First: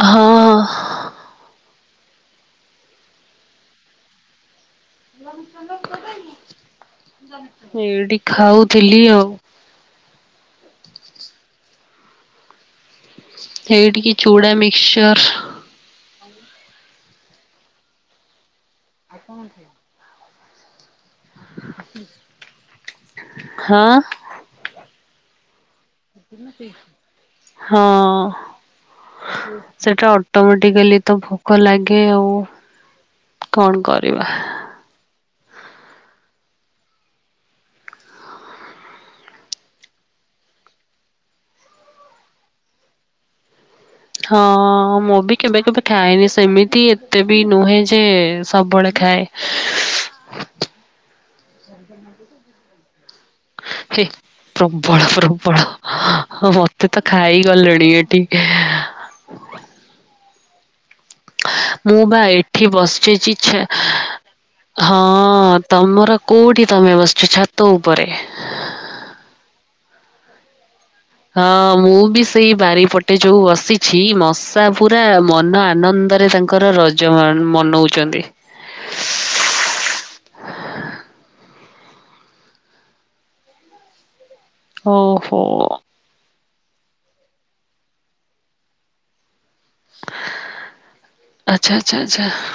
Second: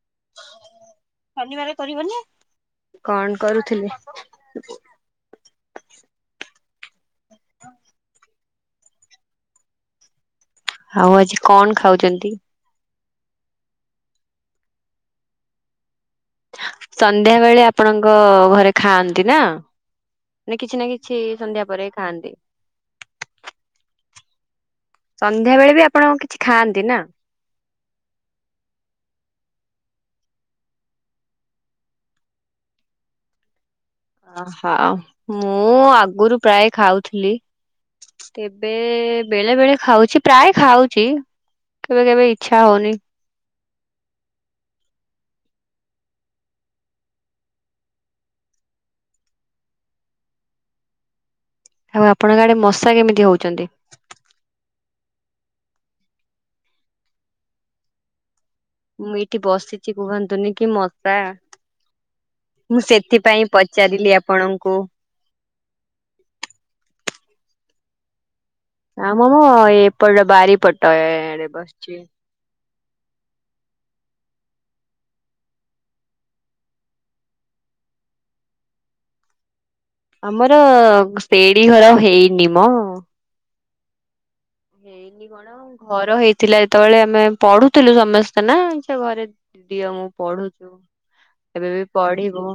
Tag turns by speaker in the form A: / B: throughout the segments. A: ହଁ
B: ଶନିବାର କରିବନି। କଣ କରୁଥିଲେ?
A: ଏଇଠି ଖାଉଥିଲି ଆଉ।
B: ଆଉ ଆଜି କଣ ଖାଉଛନ୍ତି?
A: ଏଇ ଟିକେ ଚୁଡା ମିକ୍ସଚର।
B: ସନ୍ଧ୍ୟା ବେଳେ ଆପଣଙ୍କ ଘରେ ଖାଆନ୍ତି ନା। କିଛି ନା କିଛି ସନ୍ଧ୍ୟା ପରେ ଖାଆନ୍ତି।
A: ହଁ।
B: ସନ୍ଧ୍ୟାବେଳେ ବି ଆପ
A: ହଁ। ସେଟା ଅଟୋମେଟିକାଲି ତ ଭୋକ ଲାଗେ ଆଉ। କଣ କର
B: ହ ହ ମୁଁ ଆଗରୁ ପ୍ରାୟ ଖାଉଥିଲି। ତେବେ ବେଳେ ବେଳେ ଖାଉଛି ପ୍ରାୟ ଖାଉଛି। କେବେ କେବେ ଇଛା ହଉନି।
A: ହଁ ମୁଁ ବି କେବେ କେବେ ଖାଏନି ସେମିତି ଏତେ ବି ନୁହେଁ ଯେ ସବୁବେଳେ ଖାଏ।
B: [inaudible] ଆଉ ଆପଣଙ୍କ ଆଡେ ମଶା କେମିତି ହଉଛନ୍ତି?
A: ଛି ପ୍ରବଳ ପ୍ରବଳ ମତେ ତ ଖାଇ ଗଲେଣି ଏଠି।
B: ମୁଁ ଏଇଠି ବସିଛି କୁହନ୍ତୁନି କି ମଶା।
A: ମୁଁ ବା ଏଠି
B: ମୁଁ
A: ବସିଛି
B: ସେଥିପାଇଁ
A: ଛେ
B: ପଚାରିଲି ଆପଣଙ୍କୁ।
A: ହଁ। ହଁ ତମର କୋଉଠି ତମେ ବସିଛ ଛାତ ଉପରେ।
B: ଆ ମାମ ଏପ ବାରି ପଟ ଏ।
A: ହଁ ମୁଁ ବି ସେଇ ବାରିପଟେ ଯୋଉ ବସିଛି ମଶା ପୁରା ମନ ଆନନ୍ଦରେ ତାଙ୍କର ର ଯ ମନଉଛନ୍ତି।
B: ଆମର ସେଡି ଘର ହେଇନି ମ। ହେଇନି
A: ଓହୋ
B: କଣ ଘର ହେଇଥିଲା ଯେତେବେଳେ ଆମେ ପଢୁଥିଲୁ ସମସ୍ତେ ନା ସେ ଘରେ। ଦିଅ ମୁଁ ପଢୁଛୁ
A: ଆଚ୍ଛା
B: ଏବେ ବି
A: ଆଚ୍ଛା ଆଚ୍ଛା
B: ପଢିବୁ।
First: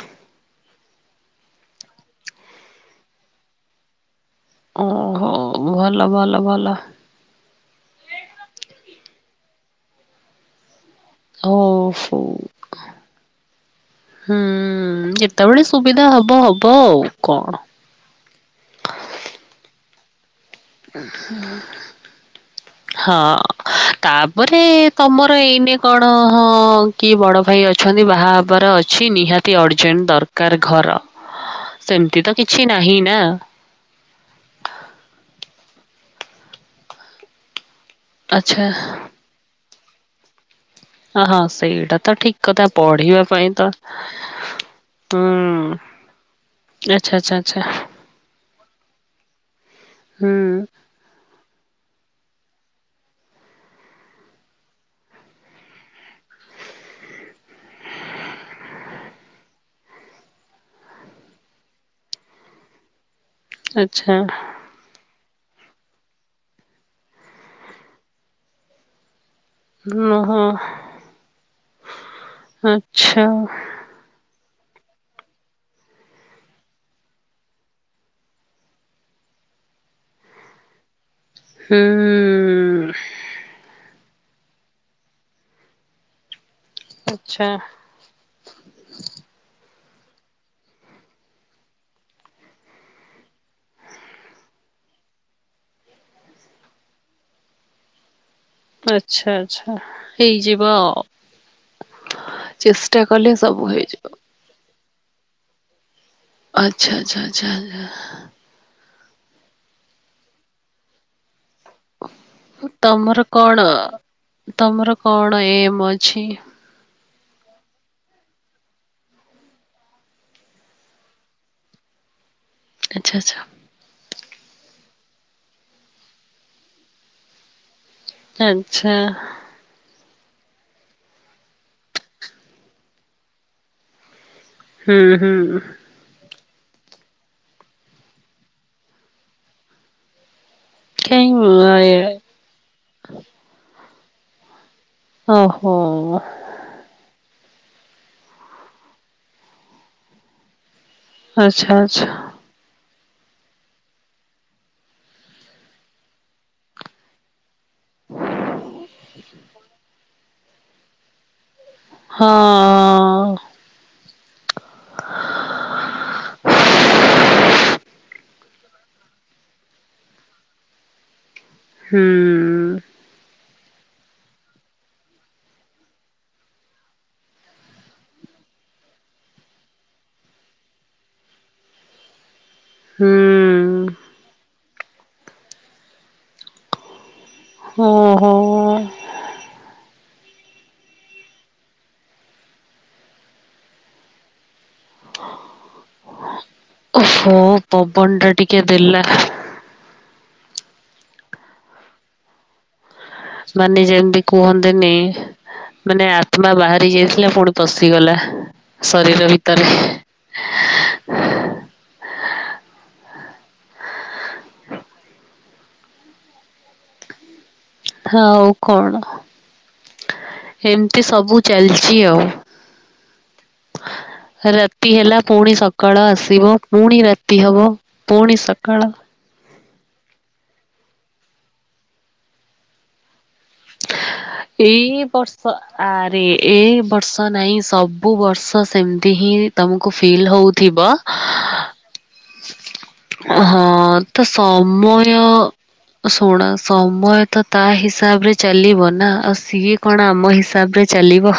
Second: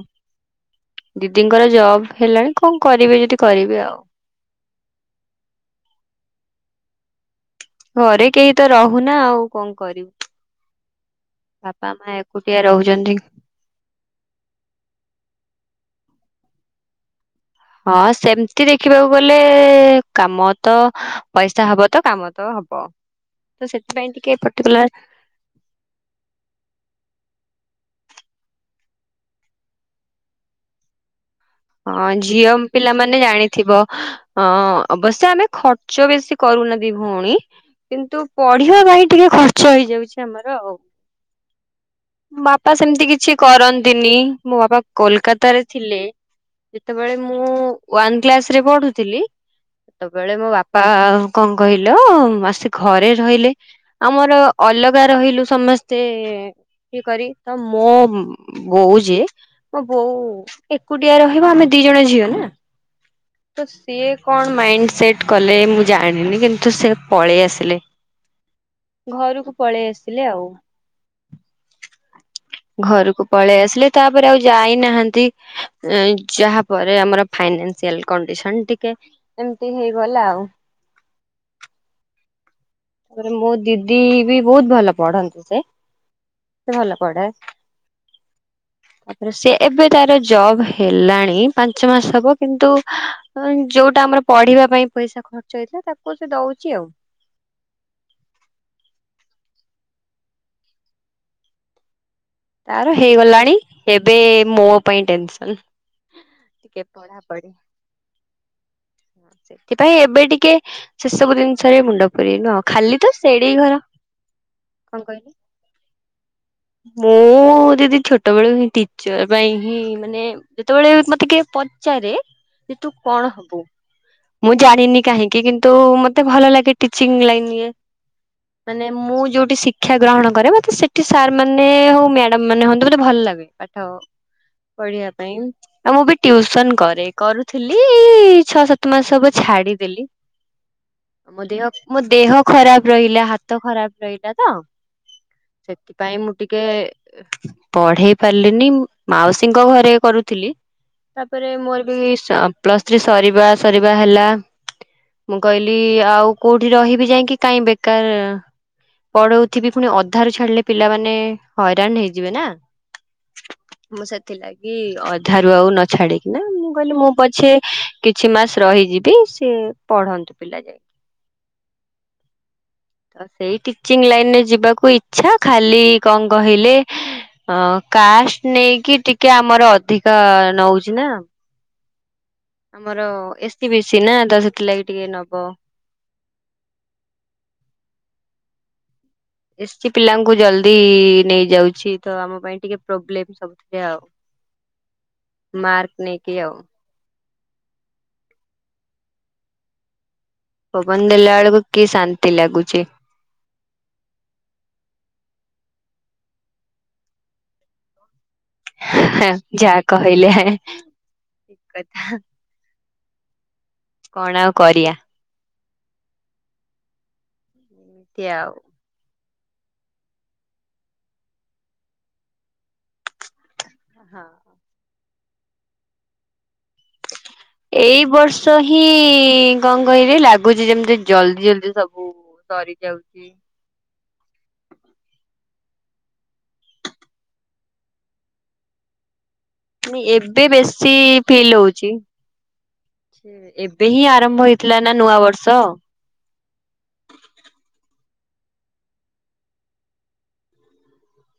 B: ଦିଦିଙ୍କର ଜବ୍ ହେଲାଣି କଣ କରିବି ଯଦି କରିବେ ଆଉ।
A: ଓହୋ ଭଲ ଭଲ ଭଲ।
B: ଘରେ କେହି ତ ରହୁନା ଆଉ କଣ କରିବୁ। ବାପା
A: ଓହୋ
B: ମା ଏକୁଟିଆ ରହୁଛନ୍ତି।
A: ହୁଁ ଯେତେବେଳେ ସୁବିଧା ହବ ହବ ଆଉ କଣ।
B: ହଁ ସେମତି ଦେଖିବାକୁ ଗଲେ କାମ ତ ପଇସା ହବ ତ କାମ ତ ହବ।
A: ହଁ
B: ତ ସେଥିପାଇଁ ଟିକେ
A: ତାପରେ
B: ପର୍ଟିକୁଲାର
A: ତମର ଏଇନେ କଣ ହଁ ହଁ କି ବଡ ଭାଇ ଅଛନ୍ତି ବାହା ହେବାର ଅଛି ନିହାତି ଅର୍ଜେଣ୍ଟ ଦରକାର ଘର।
B: ହଁ
A: ସେମିତି ତ
B: ଝିଅ
A: କିଛି ନାହିଁ
B: ପିଲାମାନେ
A: ନା
B: ଜାଣିଥିବ। ହଁ ଅବଶ୍ୟ ଆମେ ଖର୍ଚ୍ଚ ବେଶୀ କରୁନାହାନ୍ତିି ଭଉଣୀ କିନ୍ତୁ
A: ଆଚ୍ଛା
B: ପଢିବା ଭାଇ ଟିକେ ଖର୍ଚ୍ଚ ହେଇଯାଉଛି ଆମର ଆଉ।
A: ହ ହଁ ସେଇଟା ତ ଠିକ କଥା
B: ବାପା ସେମିତି
A: ପଢିବା
B: କିଛି
A: ପାଇଁ ତ
B: କରନ୍ତିନି, ମୋ ବାପା କୋଲକତା ରେ
A: ହୁଁ
B: ଥିଲେ। ଯେତେବେଳେ
A: ଆଚ୍ଛା ଆଚ୍ଛା
B: ମୁଁ
A: ଆଚ୍ଛା
B: ୱନ୍ କ୍ଲାସ ରେ ପଢୁଥିଲି, ସେତେବେଳେ ମୋ
A: ହୁଁ
B: ବାପା କଣ କହିଲ, ମାସେ ଘରେ ରହିଲେ ଆମର ଅଲଗା ରହିଲୁ ସମସ୍ତେ ଏ କି କରି, ତ ମୋ ବୋଉ ଯିଏ ମୋ ବୋଉ ଏକୁଟିଆ ରହିବ, ଆମେ ଦି ଜଣ ଝିଅ ନା? ତ ସିଏ
A: ଆଚ୍ଛା
B: କଣ ମାଇଣ୍ଡ ସେଟ କଲେ ମୁଁ ଜାଣିନି କିନ୍ତୁ ସେ ପଳେଇ ଆସିଲେ। ଘରକୁ ପଳେଇ ଆସିଲେ
A: ଓହୋ
B: ଆଉ। ଘରକୁ
A: ଆଚ୍ଛା
B: ପଳେଇ ଆସିଲେ, ତାପରେ ଆଉ ଯାଇନାହାନ୍ତି। ଯାହା ପରେ ଆମର ଫାଇନାସିଆଲ କଣ୍ଡିସନ୍ ଟିକେ ଏମିତି ହେଇଗଲା ଆଉ।
A: ହୁଁ ଉଁ
B: ତାପରେ ମୋ ଦିଦି ବି ବହୁତ ଭଲ ପଢନ୍ତି ସେ। ସେ ଭଲ ପଢେ।
A: ଆଚ୍ଛା
B: ତାପରେ ସେ ଏବେ ତାର ଜବ୍ ହେଲାଣି ପାଞ୍ଚ ମାସ ହବ କିନ୍ତୁ ହ ଯୋଉଟା ଆମର ପଢିବା ପାଇଁ ପଇସା ଖର୍ଚ୍ଚ ହେଇଥିଲା, ତାକୁ ସେ ଦଉଚି ଆଉ।
A: ଆଛା ଆଛା ହେଇଯିବ ଅ।
B: ତାର ହେଇଗଲାଣି, ଏବେ ମୋ ପାଇଁ ଟେନସନ୍। ଟିକେ
A: ଆଚ୍ଛା ଆଚ୍ଛା
B: ପଢ଼ାପଢ଼ି।
A: ଆଚ୍ଛା
B: ସେଥିପାଇଁ ଏବେ ଟିକେ ସେସବୁ ଜିନି ଥରେ ମୁଣ୍ଡ ପୁରେଇନୁ ଆଉ, ଖାଲି ତ
A: ତମର
B: ସେଡି ଘର
A: ଏ ମ ଛି
B: ମୁଁ ଦିଦି ଛୋଟ ବେଳୁ ହିଁ ଟିଚର ପାଇଁ ହିଁ ମାନେ ଯେତେବେଳେ ମତେ କିିକେ ପଚାରେ ଯେ ତୁ
A: ଆଚ୍ଛା
B: କଣ ହବୁ? ମୁଁ ଜାଣିନି କାହିଁକି କିନ୍ତୁ ମତେ ଭଲ ଲାଗେ ଟିଚିଂ ଲାଇନ୍ ଇଏ
A: ଆଚ୍ଛା
B: ମାନେ
A: ଆଚ୍ଛା
B: ମୁଁ ଯୋଉଠି ଶିକ୍ଷା ଗ୍ରହଣ କରେ, ମତେ ସେଠି ସାର୍ ମାନେ ମାନେ ହଉ ମ୍ୟାଡାମ ମାନେ ହୁଅନ୍ତୁ ମୋତେ ଭଲ ଲାଗେ ପାଠ ପଢିବା
A: ହୁଁ
B: ପାଇଁ।
A: ହୁଁ
B: ଆଉ ମୁଁ ବି ଟିଉସନ୍ କରେ, କରୁଥିଲି ଇ ଛଅ ସାତ ମାସ ହବ ଛାଡିଦେଲି। ମୋ
A: କାଇଁ
B: ଦେହ ମୋ ଦେହ ଖରାପ ରହିଲା, ହାତ ଖରାପ ରହିଲା ତ,
A: ଓହୋ
B: ସେଥିପାଇଁ ମୁଁ ଟିକେ ପଢ଼େଇ ପାରିଲିନି, ମାଉସୀଙ୍କ ଘରେ କରୁଥିଲି ତାପରେ
A: ଆଚ୍ଛା
B: ମୋର ବି,
A: ଆଚ୍ଛା
B: ପ୍ଲସ୍ ଥ୍ରୀ ସରିବା ସରିବା ହେଲା ମୁଁ କହିଲି ଆଉ କୋଉଠି ରହିବି ଯାଇକି କାଇଁ ବେ କାର୍ ପଢ଼ଉଥିବି, ପୁଣି ଅଧାରୁ ଛାଡି଼ଲେ ପିଲାମାନେ ହଇରାଣ ହେଇଯିବେ ନା?
A: ହଁ ଅ
B: ମୁଁ ସେଥିଲା ଲାଗି ଅଧାରୁ ଆଉ ନ ଛାଡି଼କିନା, ମୁଁ କହିଲି ମୁଁ ପଛେ କିଛି ମାସ ରହିଯିବି ସେ ପଢ଼ନ୍ତୁ ପିଲା ଯାଇକି।
A: ହୁଁ ଉଁ।
B: ତ ସେଇ ଟିଚିଂ ଲାଇନ ରେ ଯିବାକୁ ଇଛା, ଖାଲି କଣ କହିଲେ ହଁ କାଷ୍ଟ୍ ନେଇକି ଟିକେ ଆମର ଅଧିକା ନଉଚି ନା? ଆମର ଏ ସି ବି
A: ହୁଁ
B: ସି ନା, ତ ସେଥିଲାଗି ଟିକେ ନବ।
A: ହଁ ହଁ ହ।
B: ଏସ୍ ଟି ପିଲାଙ୍କୁ ଜଲଦି ଇ ନେଇଯାଉଛି ତ ଆମ ପାଇଁ ଟିକେ ପ୍ରୋବ୍ଲେମ ସବୁ। ଆଉ ମାର୍କ ନେଇ କି ଆଉ।
A: ଓହୋ ପବନଟା ଟିକେ ଦେଲା।
B: ପବନ ଦେଲା ବେଳକୁ କି ଶାନ୍ତି ଲାଗୁଛି।
A: ମାନେ ଯେମିତି କୁହନ୍ତିନି ମାନେ ଆତ୍ମା ବାହାରି ଯାଇଥିଲା ଫୁଣି ପଶିଗଲା। ଶରୀର ଭିତରେ।
B: ଯାହା କହିଲେ। କଣ ଆଉ କରିବା? ଏମିତି
A: ହଉ
B: ଆଉ
A: କଣ? ଏମିତି ସବୁ ଚାଲିଛି ଆଉ।
B: ହଁ।
A: ରାତି ହେଲା ଫୁଣି ସକାଳ ଆସିବ ଫୁଣି ରାତି ହବ
B: ଏଇ
A: ପୁଣି
B: ବର୍ଷ ହିଁ
A: ସକାଳ।
B: ଇ କଣ କହିଲେ ଲାଗୁଚି ଯେମିତି ଜଲଦି ଜଲଦି ସବୁ ସରି ଯାଉଛି। [inaudible]
A: ଏଇ ବର୍ଷ ଆରେ ଏ ବର୍ଷ ନାଇଁ ସବୁ ବର୍ଷ ସେମିତି ହିଁ ତମକୁ
B: ମାନେ
A: ଫିଲ୍
B: ଏବେ
A: ହଉଥିବ
B: ବେଶୀ ଫିଲ୍ ହଉଛି।
A: ହଁ
B: ଏବେ ହିଁ
A: ତ
B: ଆରମ୍ଭ ହେଇଥିଲା ନା
A: ସମୟ
B: ନୂଆ ବର୍ଷ
A: ଶୁଣ ସମୟ ତ ତା ହିସାବରେ ଚାଲିବ ନା ଆଉ ସିଏ କଣ ଆମ ହିସାବରେ ଚାଲିବ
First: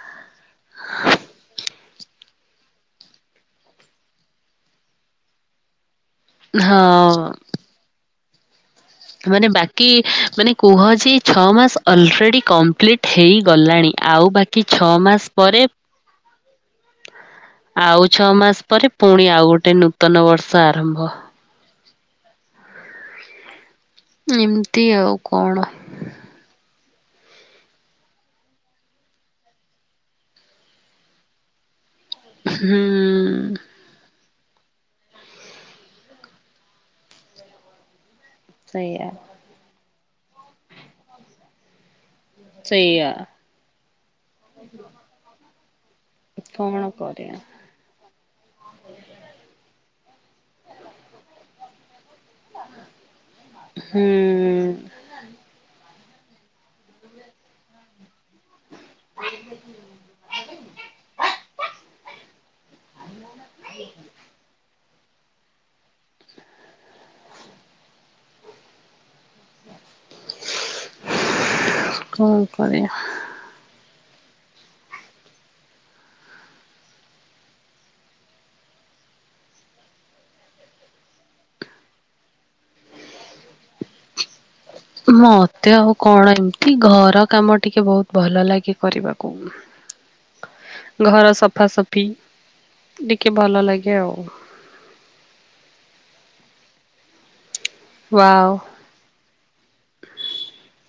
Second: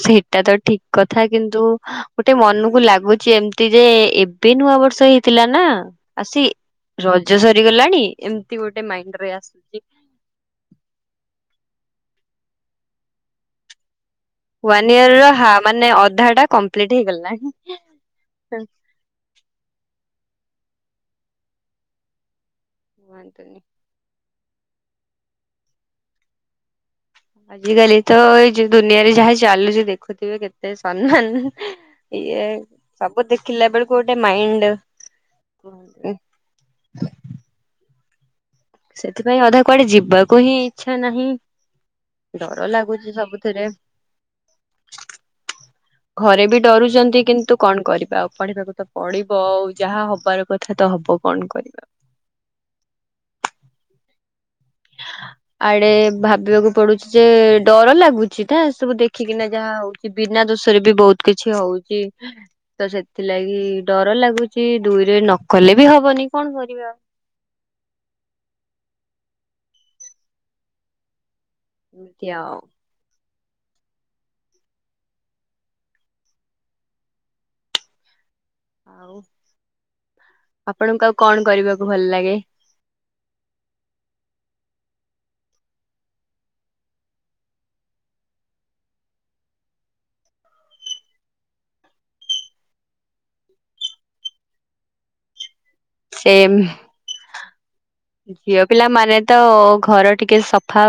B: ସେଟା ତ ଠିକ୍ କଥା କିନ୍ତୁ ଗୋଟେ ମନକୁ ଲାଗୁଛି ଏମିତି ଯେ ଏବେ ନୂଆ ବର୍ଷ ହେଇଥିଲା ନା ଆସି ରଜ ସରିଗଲାଣି ଏମିତି ଗୋଟେ ମାଇଣ୍ଡରେ ଆସୁଛି।
A: କି ମାନେ କୁହ ଯେ ଛଅ ମାସ ଅଲରେଡ଼ି କମ୍ପ୍ଲିଟ୍ ହେଇଗଲାଣି ଆଉ ବା କି ଛଅ
B: ୱାନ ଇୟର
A: ମାସ
B: ର
A: ପରେ,
B: ମାନେ ଅଧା ଟା କମ୍ପ୍ଲିଟ
A: ଆଉ ଛଅ ମାସ
B: ହେଇଗଲାଣି।
A: ପରେ ଫୁଣି ଆଉ ଗୋଟେ ନୂତନ ବର୍ଷ ଆରମ୍ଭ।
B: [inaudible]
A: ଏମିତି ଆଉ, କଣ?
B: ଆଜିକାଲି ତ ଏଇ ଯୋଉ ଦୁନିଆରେ ଯାହା ଚାଲୁଛି ଦେଖୁଥିବେ କେତେ ସମ୍ମାନ ଇଏ
A: ହୁଁ
B: ସବୁ ଦେଖିଲା ବେଳକୁ ଗୋଟେ ମାଇଣ୍ଡ୍
A: ସେଇଆ
B: ସେଥିପାଇଁ ଅଧା କୁଆଡ଼େ ଯିବାକୁ ହିଁ ଇଚ୍ଛା ନାହିଁ ଡର
A: ସେଇଆ
B: ଲାଗୁଛି ସବୁଥିରେ।
A: [unintelligible]
B: ଘରେ ବି
A: କଣ
B: ଡରୁଛନ୍ତି
A: କରିବା
B: କିନ୍ତୁ କଣ କରିବା ଆଉ ପଢ଼ିବାକୁ ତ ପଢ଼ିବ ଆଉ ଯାହା ହବାର କଥା ତ ହବ କଣ କରିବା।
A: ହୁଁ। ହୁଁ।
B: ଆଡେ ଭାବିବାକୁ ପଡୁଛି ଯେ ଡର ଲାଗୁ ଛି ନା ଏ ସବୁ ଦେଖିକିନା ଯାହା ହଉଛି କି ବିନା ଦୋଷରେ ବି ବହୁତ କିଛି ହଉଛି। ତ ସେଥିଲାଗି ଡର ଲାଗୁଛି ଦୁଇରେ ନକଲେ ବି ହବନି କଣ କରିବା। ଏମିତି
A: କଣ
B: ଆଉ
A: କରିବା?
B: ଆପଣଙ୍କୁ ଆଉ କଣ କରିବାକୁ ଭଲ ଲାଗେ?
A: ମତେ ଆଉ କଣ ଏମିତି ଘର କାମ ଟିକେ ବହୁତ ଭଲ ଲାଗେ କରିବାକୁ।
B: [inaudible]
A: ଘର ସଫାସଫି ଟିକେ ଭଲ ଲାଗେ ଆଉ।
B: ସେମ୍
A: ୱାଓ
B: ଝିଅ ପିଲା ମାନେ ତ ଘର ଟିକେ ସଫା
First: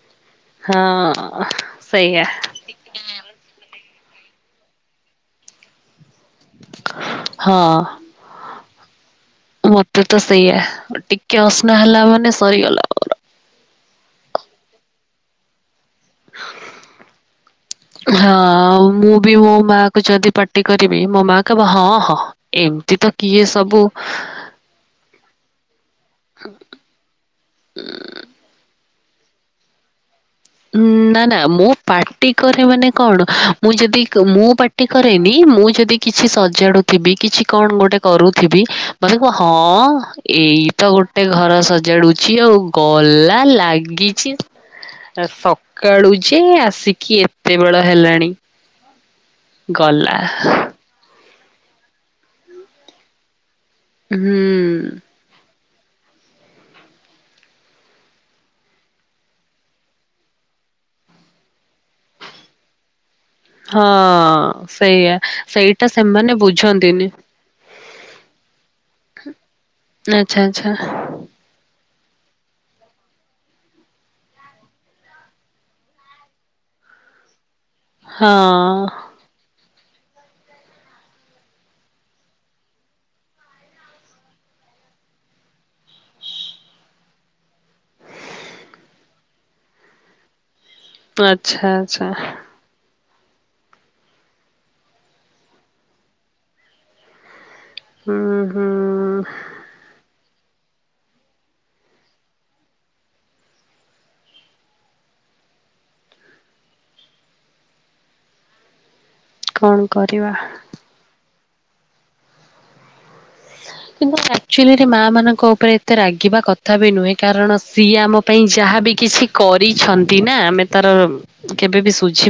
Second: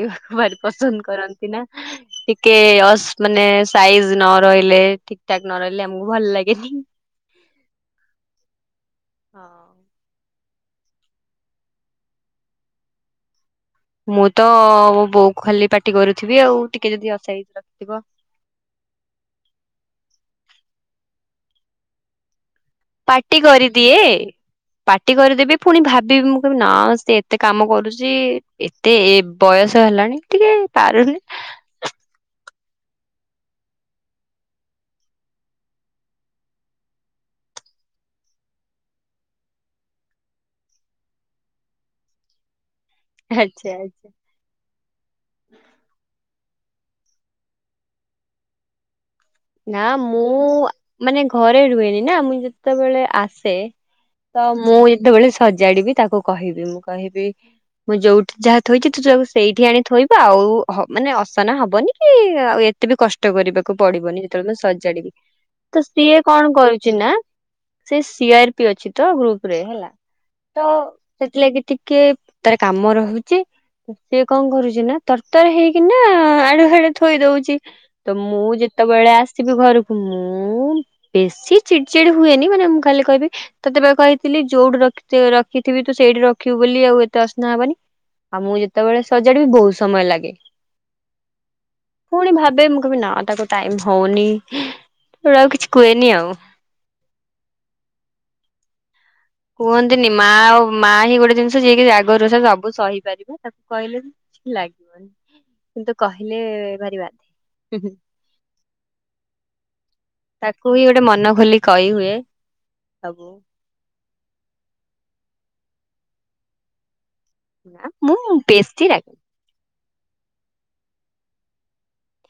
B: ୟଫ ଭାରି ପସନ୍ଦ
A: ହଁ
B: କରନ୍ତି ନା
A: ସେଇଆ
B: ଟିକେ ଅସ ମାନେ ସାଇଜ୍ ନ ରହିଲେ ଠିକ୍ ଠାକ୍ ନ ରହିଲେ ଆମକୁ ଭଲ ଲାଗେନି।
A: ହଁ
B: ହଁ
A: ମତେ ତ ସେଇଆ ଟିକେ ଅସ୍ନା ହେଲା ମାନେ ସରିଗଲା।
B: ମୁଁ ତ ବୋଉକୁ ଖାଲି ପାଟି କରୁଥିବି ଆଉ ଟିକେ ଯଦି ଅସାଇଜ ରଖିଥିବ।
A: ହଁ ମୁଁ ବି ମୋ ମାଆ କୁ ଯଦି ପାଟି କରିବି ମୋ ମା କହିବ ହଁ ହଁ ଏମତି
B: ପାଟି କରିଦିଏ। ପାଟି କରିଦେବି ପୁଣି ଭାବିବି ମୁଁ କହିବି ନା ସେ ଏତେ କାମ କରୁଚି। ଟେ ଏ ବୟସ ହେଲାଣି। ଟିକେ
A: ଉଁ
B: ପାରୁନି
A: ନା ନା ମୁଁ ପାଟି କରେ ମାନେ କଣ ମୁଁ ଯଦି ମୁଁ ପାର୍ଟି କରେନି ମୁଁ ଯଦି କିଛି ସଜାଡୁ ଥିବି କିଛି କଣ ଗୋଟେ କରୁଥିବି ମତେ କୁହ ହଁ ଏଇ ତ ଗୋଟେ ଘର ସଜାଡୁଛି ଆଉ ଗଲା
B: ଆଚ୍ଛା ଆଚ୍ଛା।
A: ଲାଗିଛି। ସକାଳୁ ଯେ ଆସିକି ଏତେବେଳ ହେଲାଣି।
B: ନା
A: ଗଲା
B: ମୁଁ ମାନେ ଘରେ ରୁହେନି ନା ମୁଁ ଯେତେବେଳେ ଆସେ
A: ହୁଁ
B: ତ ମୁଁ ଯେତେବେଳେ ସଜ ଜାଡିବି ତାକୁ କହିବି ମୁଁ କହିବି ମୁଁ ଯୋଉଠି ଯାହା ଥୋଇଛି ତୁ ତାକୁ ସେଇଠି ଆଣି ଥୋଇବୁ ଆଉ ହ ମାନେ ଅସନା ହବନି କି ଏତେ ତତେ ବି କଷ୍ଟ କରିବାକୁ ପଡିବନି ଯେତେବେଳେ ମୁଁ
A: ହଁ ସେଇଆ
B: ସଜାଡିବି ତ
A: ସେଇଟା
B: ସିଏ
A: ସେମାନେ
B: କଣ କରୁଛି
A: ବୁଝନ୍ତିନି
B: ନା। ସେ ସିଆର୍ ପି ଅଛି ତ ଗ୍ରୁପ୍ ରେ ହେଲା
A: ଆଚ୍ଛା
B: ତ
A: ଆଚ୍ଛା
B: ସେଥିଲାଗି ଟିକେ ତାର କାମ ରହୁଛି। ସିଏ କଣ କରୁଚି ନା ତରତର ହେଇକିନା ଆଡେ ସାଡେ ଥୋଇ ଦଉଛି। ତ
A: ହଁ
B: ମୁଁ ଯେତେବେଳେ ଆସ ଆସିବି ଘରକୁ ମୁଁ ବେଶି ଚିଡ୍ ଚିଡି ହୁଏନି ମାନେ ମୁଁ ଖାଲି କହିବି। ତତେ ବା କହିଥିଲି ଯୋଉଠି ରଖିତ ରଖିଥିବି ତୁ ସେଇଠି ରଖିବୁ ବୋଲି ଆଉ ଏତେ ଅସନା ହବନି। ଆଉ ମୁଁ ଯେତେବେଳେ ସଜାଡିବି ବହୁତ୍ ସମୟ ଲାଗେ।
A: ଆଚ୍ଛା ଆଚ୍ଛା
B: ପୁଣି ଭାବେ ମୁଁ କହିବି ନା ତାକୁ ଟାଇମ୍ ହଉନି ସେଠୁ ଆଉ କିଛି କୁହେନି ଆଉ
A: ହୁଁ ହୁଁ
B: କୁହନ୍ତିନି ମା ଆଉ ମାଆ ହିଁ ଗୋଟେ ଜିନିଷ ଯିଏକି ରାଗରୁସା ସବୁ ସହିପାରିବ। ତାକୁ କହିଲେ ବି କିଛି ଲାଗିବନି କିନ୍ତୁ କହିଲେ ଭାରି ବାଧେ
A: କଣ କରିବା
B: ତାକୁ ହି ଗୋଟେ ମନ ଖୋଲି କହିହୁଏ ସବୁ
A: କିନ୍ତୁ ଆକ୍ଚୁଲିରେ ମାଁ ମାନଙ୍କ ଉପରେ ଏତେ ରାଗିବା କଥା ବି ନୁହେଁ। କାରଣ
B: ନା
A: ସିଏ
B: ମୁଁ
A: ଆମ ପାଇଁ
B: ବେଶୀ
A: ଯାହାବି କିଛି କରିଛନ୍ତି ନା ଆମେ ତାର କେବେ ବି ସୁୁଝି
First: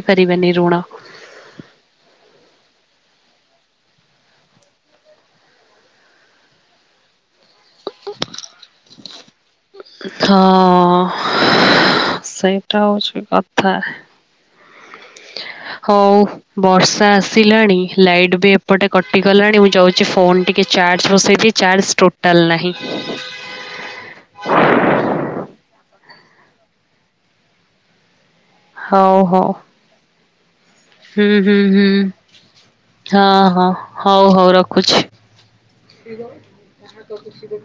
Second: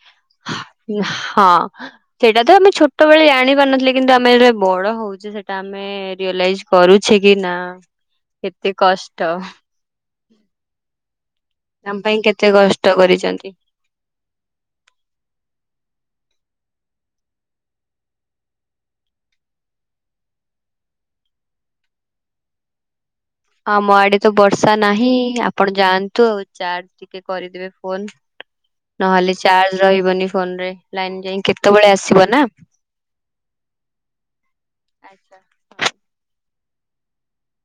B: ହଁ ସେଇଟା ତ ଆମେ ଛୋଟବେଳେ ଜାଣିପାରୁନଥିଲେ କିନ୍ତୁ ଆମେ ଯେବେ ବଡ ହଉଛେ ସେଇଟା ଆମେ ରିଅଲାଇଜ୍ କରୁଛି କି ନା କେତେ କଷ୍ଟ
A: ହଁ
B: ଆମ ପାଇଁ କେତେ
A: ସେଇଟା
B: କଷ୍ଟ
A: ହଉଛି
B: କରିଛନ୍ତି।
A: କଥା
B: [inaudible]
A: ହଉ। ବର୍ଷା ଆସିଲାଣି ଲାଇଟ୍ ବି ଏପଟେ କଟିଗଲାଣି ମୁଁ ଯାଉଛି ଫୋନ ଟିକେ ଚାର୍ଜ ବସେଇ ଚାର୍ଜ ଟୋଟଲ ନାହିଁ।
B: ଆମ ଆଡେ ତ ବର୍ଷା ନାହିଁ ଆପଣ ଯାଆନ୍ତୁ ଆଉ ଚାର୍ଜ ଟିକେ କରିଦେବେ ଫୋନ।
A: ହଉ
B: ନହେଲେ
A: ହଉ
B: ଚାର୍ଜ ରହିବନି ଫୋନରେ ଲାଇନ
A: ହୁଁ
B: ଯାଇଁ
A: ହୁଁ ହୁଁ
B: କେତେବେଳେ ଆସିବ ନା।
A: ହଁ ହଁ ହୋଉ ହୋଉ ରଖୁଛି।
B: ଆଚ୍ଛା।
A: ଯାହା କ ଖୁସି ଦେ